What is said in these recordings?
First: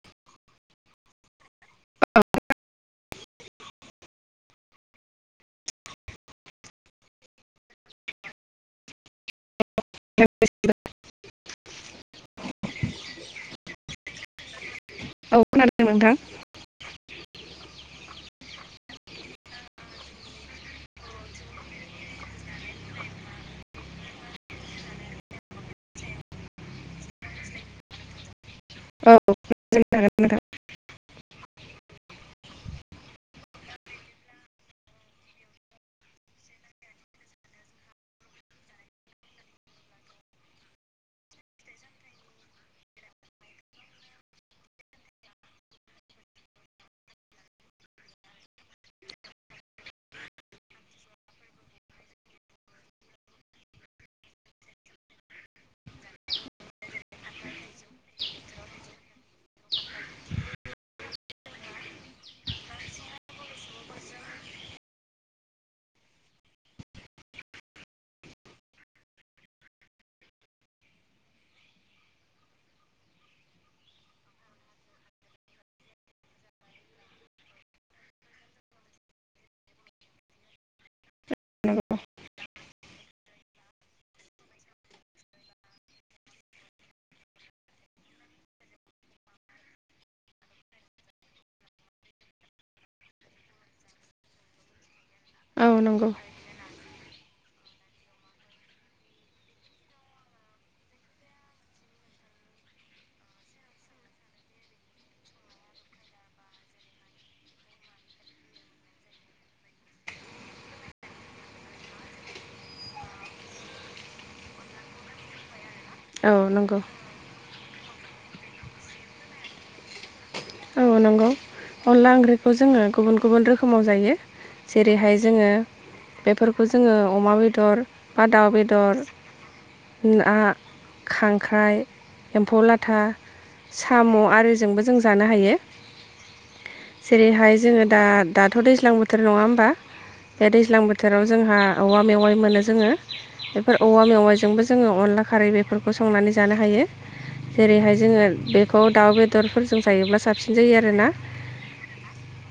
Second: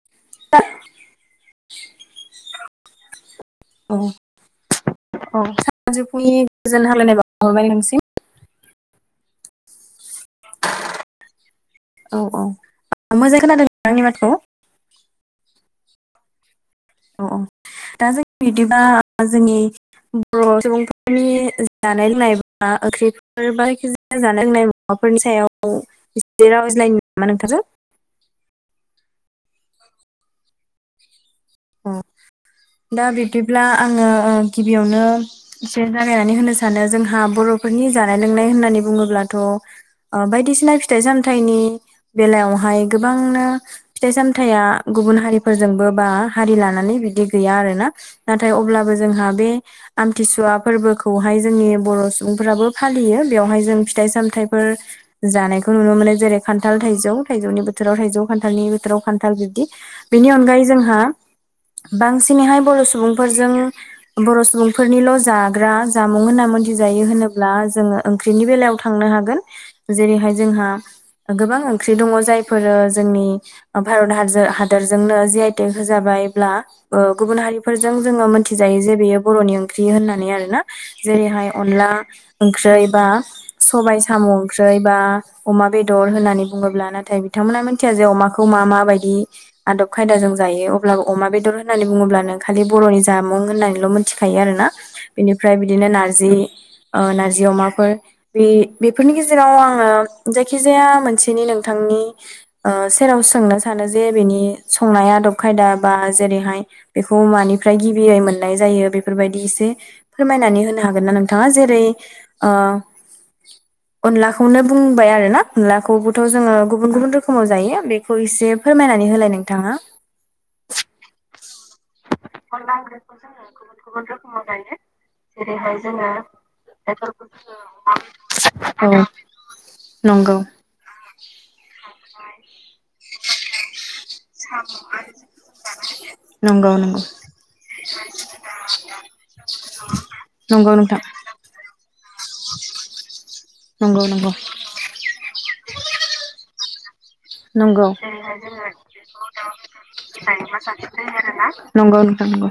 [inaudible] [inaudible] औ औ सानजौफुनि गोजोन होलायनाय बाउहरबाय नोंनिसिम। [inaudible] [inaudible] औ औ मोजां खोनादों आंनि माथखौ? [inaudible] औ खोनादों ना नोंथां? औ औ दा जों बिदिबा जोंनि बर' सुबुंफोरनि जानाय लोंनाय बा ओंख्रि आरो बायखिजाया जानाय लोंनाय माबाफोरनि सायाव एसे रायज्लायनो नामा नोंथांजों? औ [unintelligible] जागोन नोंथां। [inaudible] औ दा बिब्दिब्ला आङो गिबियावनो‍ एसे जागायनानै होनो सानो जोंहा बर'फोरनि जानाय लोंनाय होननानै बुङोब्लाथ' ओ बायदिसिना फिथाइ सामथाइनि बेलायावहाय गोबांनो फिथाइ सामथाइया गुबुन हारिफोरजोंबो बा हारि लानानै बिदि गैया आरोना नाथाय अब्लाबो जोंहा बे आमथिसुवा फोरबोखौहाय जोंनि बर' सुबुंफ्राबो फालियो। बेवहाय जों फिथाइ सामथाइफोर जानायखौ नुनो मोनो। जेरै खान्थाल, थाइजौ, थाइजौनि बोथोराव थाइजौ, खान्थालनि बोथोराव खान्थाल बिब्दि। बेनि अनगायै जोंहा बांसिनैहाय बर' सुबुंफोरजों बर' सुबुंफोरनिल' जाग्रा जामुं होनना मोनथिजायो होनोब्ला जोङो ओंख्रिनि बेलायाव थांनो हागोन। जेरैहाय जोंहा गोबां ओंख्रि दङ जायफोरो जोंनि भारत हागजो-हादोरजोंनो जि आइ टेग होजाबायब्ला ओ गुबुन हारिफोरजों जोङो मोनथिजायो जे बेयो बर'नि ओंख्रि होननानै आरो ना। जेरैहाय अनला नंगौ ओंख्रै बा, सबाय साम' ओंख्रै बा अमा बेदर होननानै बुङोब्ला नाथाय बिथांमोना मिथिया जे अमाखौ मा माबायदि आदब खायदा जों जायो अब्लाबो अमा बेदर होननानै बुङोब्ला नों खालि बर'नि जामुं होननानैल' मिथिखायो आरोना। बिनिफ्राय औ बिदिनो नंगौ नारजि, ओ नार्जि अमाफोर बे बेफोरनि गेजेराव आङो जायखिजाया मोनसेनि नोंथांनि ओ सेराव सोंनो सानो जे बिनि संनाय आदब खायदा बा जेरैहाय बेखौ मानिफ्राय गिबियै मोननाय जायो बेफोरबायदि एसे फोरमायनानै होनो हागोन ना नोंथाङा जेरै ओ अनलाखौनो बुंबाय आरो ना। अनलाखौबोथ' औ जोङो नंगौ गुबुन गुबुन रोखोमाव जायो बेखौ एसे फोरमायनानै होलाय नोंथाङा। औ नंगौ। अनला ओंख्रि खौ जोङो गुबुन गुबुन रोखोमाव जायो। जेरैहाय जोङो बेफोर खौ जोङो अमा बेदर बा दाउ औ बेदर, ना नंगौ खांख्राइ, एम्फौ लाथा, साम' आरिजोंबो जों जानो हायो। नंगौ नंगौ जेरैहाय जोङो दा दाथ' दैज्लां बोथोर नङा होमबा बे नंगौ दैज्लां नोंथां बोथोराव जोंहा औवा मेवाइ मोनो जोङो। बेफोर औवा नंगौ नंगौ मेवाइजोंबो जोङो अनला खारै बेफोरखौ संनानै जानो हायो। नंगौ जेरैहाय जोङो बेखौ दाउ बेदरफोर [unintelligible] नंगौ नोंथां नंगौ।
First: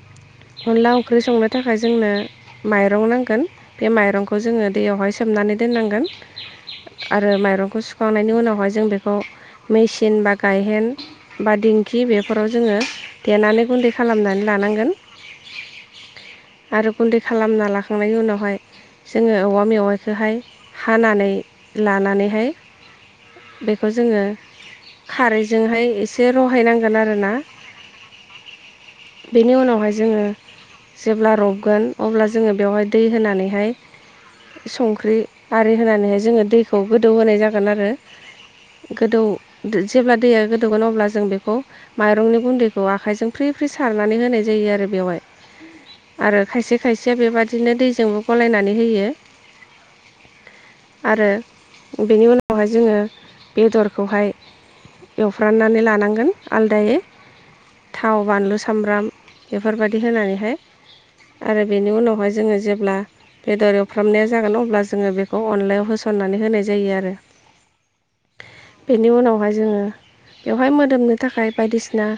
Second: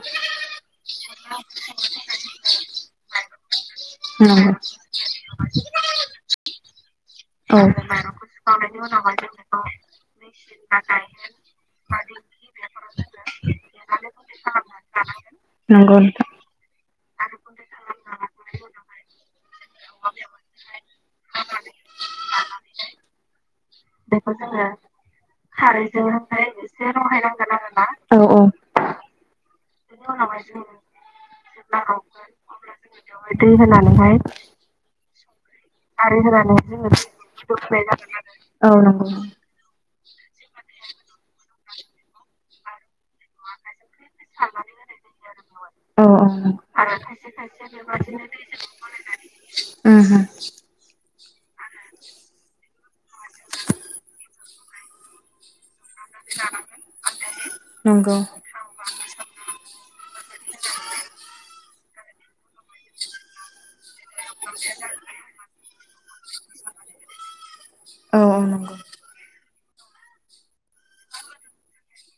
अनला अंख्रै संनो थाखाय जोंनो माइरं नांगोन बे माइरंखौ जोङो दैयावहाय सो सोमनानै दोननांगोन आरो औ माइरंखौ सुखांनायनि उनावहाय जों बेखौ मेसिन बा गायहेन बा दिं खि बेफोराव जोङो देनानै गुन्दै खालामनानै लानांगोन। नंगौ नोंथां आरो गुन्दै खालामना लाखांनायनि उनावहाय जोङो औवा मेवाइखौहाय हानानै लानानैहाय बेखौ जोङो खारैजोंहाय एसे रहायनांगौ औ औ बेनि उनावहाय जोङो जेब्ला रबगोन अब्ला जोङो बेवहाय दै होनानैहाय संख्रि आरि होनानैहाय जोङो दैखौ गोदौ होनाय जागोन आरो औ नंगौ गोदौ जेब्ला दैया गोदौगोन अब्ला जों बेखौ माइरंनि गुन्दैखौ आखाइजों फ्रि फ्रि सारनानै होनाय जायो आरो बेवहाय औ औ आरो नंगौ खायसे खायसेया बेबादिनो दैजोंबो गलायनानै होयो। उम उम आरो बेनि उनावहाय जोङो बेदरखौहाय एवफ्राननानै लानांगोन आलदायै नंगौ थाव बानलु सामब्राम बेफोर बायदि होनानैहाय आरो बेनि उनावहाय जोङो जेब्ला बेदर एवफ्रामनाया जागोन अब्ला जोङो बेखौ अनलायाव होसननानै होनाय जायो आरो औ औ नंगौ बेनि उनावहाय जोङो बेवहाय मोदोमनो थाखाय बायदिसिना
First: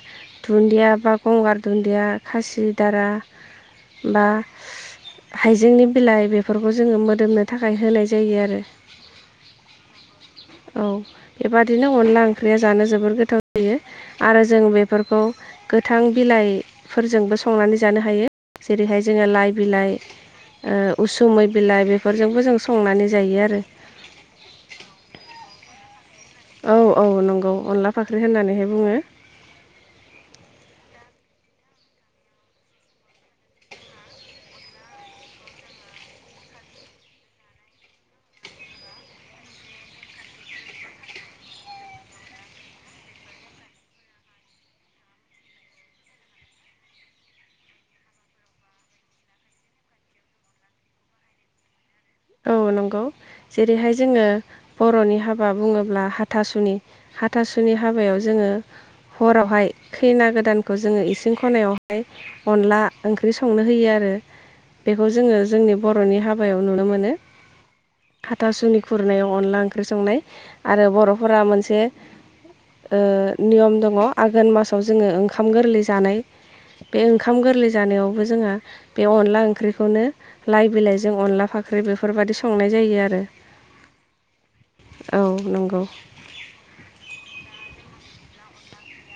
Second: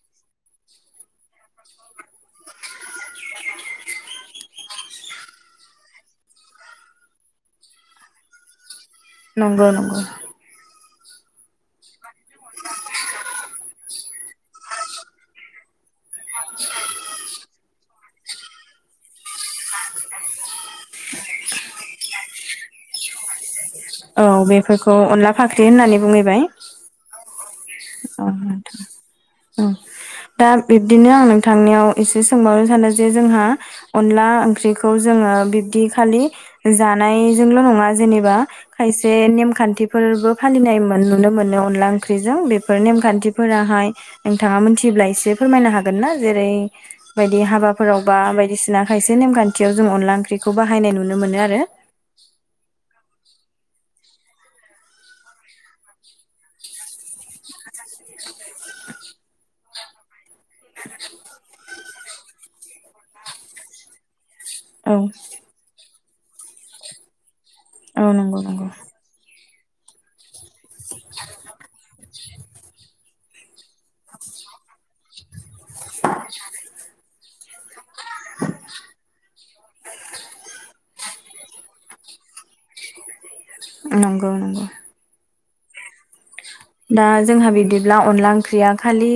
दुन्दिया बा गंगार दुन्दिया खासि दारा बा हाइजेंनि बिलाइ बेफोरखौ जोङो मोदोमनो थाखाय होनाय जायो आरो नंगौ नंगौ औ बेबादिनो अनला ओंख्रिया जानो जोबोर गोथाव जायो आरो जों बेफोरखौ गोथां बिलाइफोरजोंबो स संनानै जानो हायो जेरैहाय जोङो लाइ बिलाइ उसुमै बिलाइ बेफोरजोंबो जों संनानै जायो आरो औ बेफोरखौ अनला फाख्रि होननानै बुंहैबाय औ औ नंगौ अनला फाख्रि औ होननानैहाय नोंथां बुङो दा बिब्दिनो आं नोंथांनियाव एसे सोंबावनो सानो जे जोंहा अनला ओंख्रिखौ जोङो बिब्दि खालि जानायजोंल' नङा जेनेबा खायसे नेमखान्थिफोरबो फालिनाय नुनो मोनो अनला ओंख्रिजों बेफोर नेमखान्थिफोराहाय नोंथाङा मोनथियोब्ला एसे फोरमायनो हागोन ना जेरै बायदि हाबाफोराव बा बायदिसिना खायसे नेमखान्थियाव जों अनला ओंख्रिखौ बाहायनाय नुनो मोनो आरो औ नंगौ जेरैहाय जोङो बर'नि हाबा बुङोब्ला हाथासुनि हाथासुनि हाबायाव जोङो हरावहाय खैना गोदानखौ जोङो इसिं खनायावहाय अनला ओंख्रि संनो होयो आरो बेखौ औ जोङो जोंनि बर'नि हाबायाव नुनो मोनो औ नंगौ नंगौ हाथासुनि खुरनायाव अनला ओंख्रि संनाय आरो बर'फोरा मोनसे नियम दङ आघोन मासाव जोङो ओंखाम गोरलै जानाय बे ओंखाम गोरलै जानायावबो जोंहा बे अनला ओंख्रिखौनो लाइ बिलाइजों अनला फाख्रि बे बेफोरबायदि संनाय जायो आरो नंगौ नंगौ औ नंगौ दा जोंहा बिदिब्ला अनला ओंख्रिया खालि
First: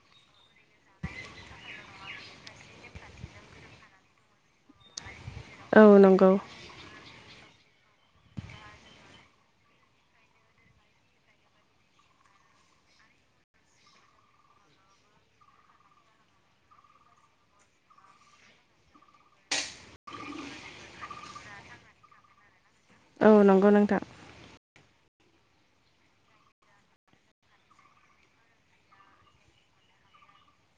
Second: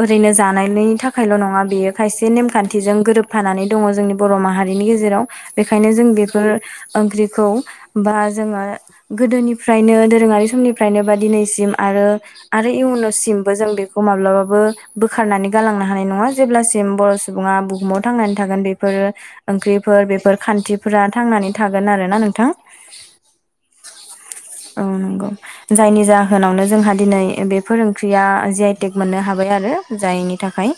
ओरैनो जानायनि थाखायल' नङा बेयो खायसे नेमखान्थिजों गोरोबफानानै दङ जोंनि बर' माहारिनि गेजेराव औ बेखायनो जों नंगौ बेफोर ओंख्रिखौ बा जोङो गोदोनिफ्रायनो दोरोङारि समनिफ्रायनो बा दिनैसिम आरो आरो इयुनावसिमबो जों बेखौ माब्लाबाबो बोखारनानै गालांनो हानाय नङा जेब्लासिम बर' सुबुङा बुहुमाव थांनानै थागोन बेफोरो ओंख्रिफोर बेफोर खान्थिफोरा थांनानै थागोन आरोना नोंथां औ नंगौ नोंथां औ नंगौ जायनि जाहोनावनो जोंहा दिनै बेफोर ओंख्रिया ज आइटेक मोननो हाबाय आरो जायनि थाखाय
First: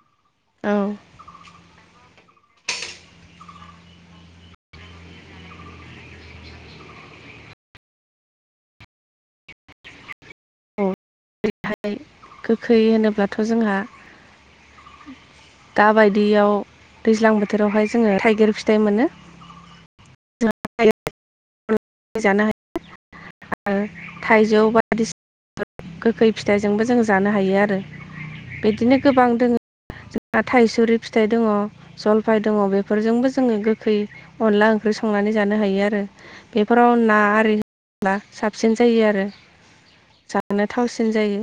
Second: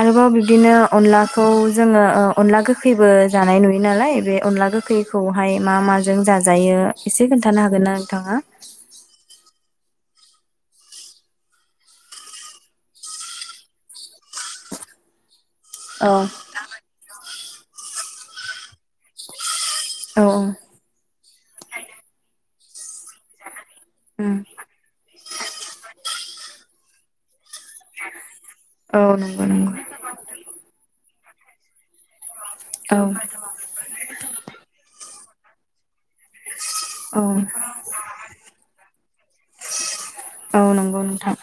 आरोबाव बिदिनो औ अनला खौ जोङो अनला गोखैबो जानाय नुयो नालाय बे अनला गोखैखौ महाय मा माजों जाजायो एसे खोन्थानो हागोन ना नोंथाङा ओैहाय गोखै होनोब्लाथ' जोंहा औ दााबायदियाव दैज्लां बोथोरावहाय जोङो थाइगिर फिथाइ मोनो अ अ ह उम थाइजौ बा बायदिसिना गोखै फिथाइजोंबो जों जानो हायो आरो आरो बिदिनो औ गोबां नंगौ दङ नंगौ जोंहा थाइसुरि फिथाइ दङ जलफाय दङ औ बेफोरजोंबो जोङो गो खै अनला ओंख्रि संनानै जानो हायो आरो बेफोराव ना औ आरि बा साबसिन जायो आरो जानो औ नंगौ थावसिन नोंथां जायो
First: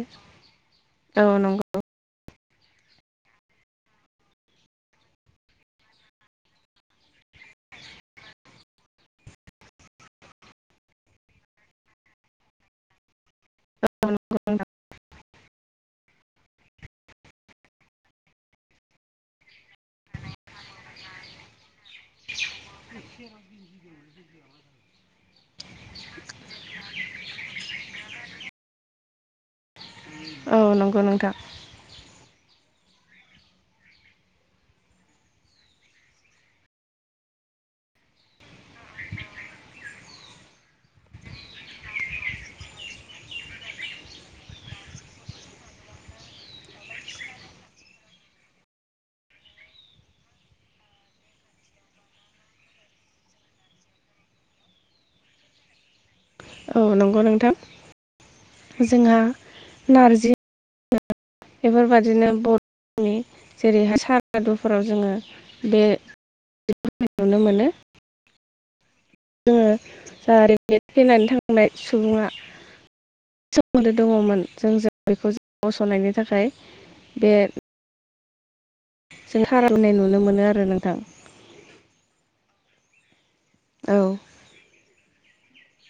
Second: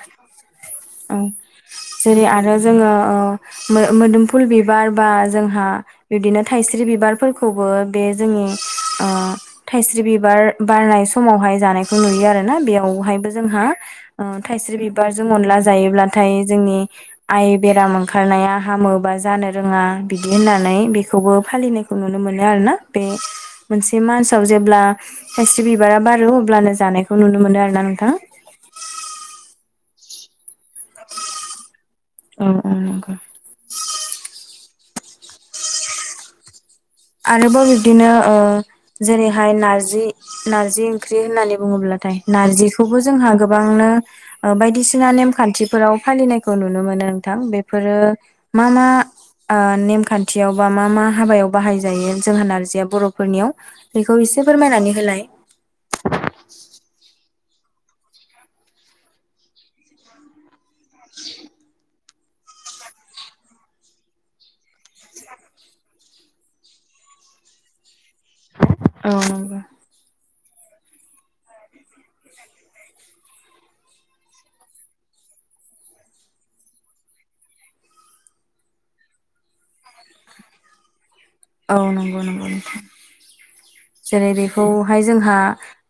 औ नंगौ जेरै आरो जोङो ओ मोदोमफुल बिबार बा जोंहा बिब्दिनो थाइस्रि बिबारफोरखौबो बे जोंनि ओ थाइस्रि बिबार बारनाय समावहाय जानायखौ नुयो आरोना बेयावहायबो जोंहा नंगौ नोंथां, थाइस्रि बिबारजों अनला जायोब्लाथाय जोंनि आइ बेराम ओंखारनाया हामोबा जानो रोङा बिदि होननानै बेखौबो फालिनाय नुनो मोनो आरोना बे मोनसे मानासाव जेब्ला खायस्रि बिबारा बारो अब्लानो जानायखौ नुनो मोनो आरो ना नोंथाङा औ नंगौ नोंथां औ औ नंगौ आरोबाव बिब्दिनो ओ जेरैहाय नारजि नारजि ओंख्रि होननानै बुङोब्लाथाय नारजिखौबो जोंहा गोबांनो बायदिसिना नेमखान्थिफोराव फालिनायखौ नुनो मोनो नोंथां बेफोरो मा मा ओ नेमखान्थियाव बा मा मा हाबायाव बाहायजायो जोंहा नारजिया बर'फोरनियाव बेखौ एसे फोरमायनानै होलाय औ नंगौ नोंथां जोंहा नारजि [unintelligible] एबार बिदिनो बर'नि जेरैहाय सारादुफोराव जोङो बे ज नुनो मोनो औ नंगौ जोङो जा रे थैनानै थांनाय सुबुङा सोमोन्दो दङमोन जोंजों बेखौ ज गसनायनि थाखाय बे जों खारनाय नुनो मोनो आरो नोंथां औ नंगौ नंगौ नोंथां औ जेरै बेखौहाय जोंहा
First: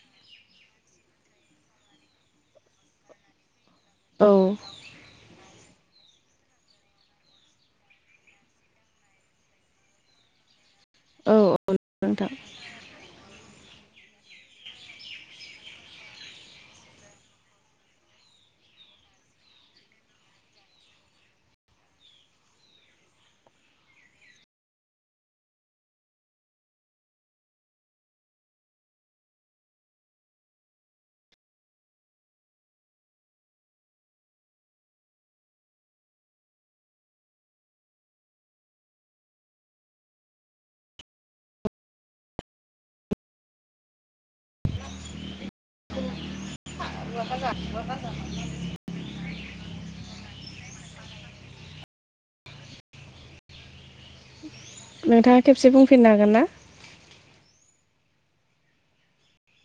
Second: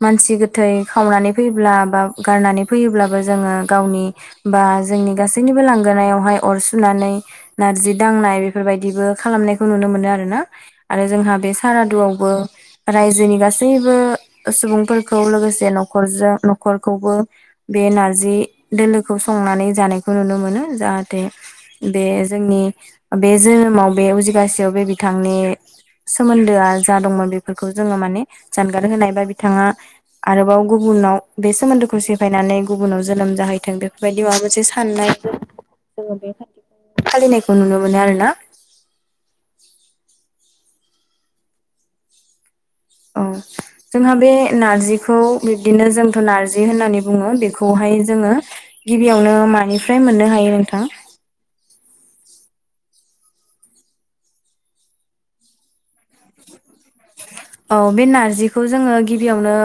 मानसि गोथै खावनानै फैयोब्ला बा गारनानै फैयोब्लाबो जोङो गावनि औ बा जोंनि गासैनि बो लांगोनायावहाय अर सुनानै नारजि दांनाय बेफोरबायदिबो खालामनायखौ नुनो मोनो आरो ना। आरो औ जोंहा बे औ सारादुआवबो नोंथां रायजोनि गासैबो सुबुंफोरखौ लोगोसे न'खरजों न'खरखौबो बे नारजि दोलोखौ संनानै जानायखौ नुनो मोनो जाहाथे बे जोंनि बे जोनोमाव बे उजिबासियाव बे बिथां बिथांनि सोमोन्दोआ जा दंमोन बेफोरखौ जोङो माने जानगार होनाय बा बिथाङा आरोबाव गुबुनाव बे सोमोन्दोखौ सिफायनानै गुबुनाव जोनोम जाहैथों बेफोरबायदि माबा मोनसे साननाय [inaudible] जोङो बे खान्थिखौ फालिनायखौ नुनो मोनो आरो ना औ जोंहा बे नारजिखौ बिब्दिनो जोंथ' नारजि होननानै बुङो बेखौहाय जोङो गिबियावनो मानिफ्राय मोननो हायो नोंथां? नोंथाङा खेबसे बुंफिननो हागोन ना? औ बे नारजिखौ जोङो गिबियावनो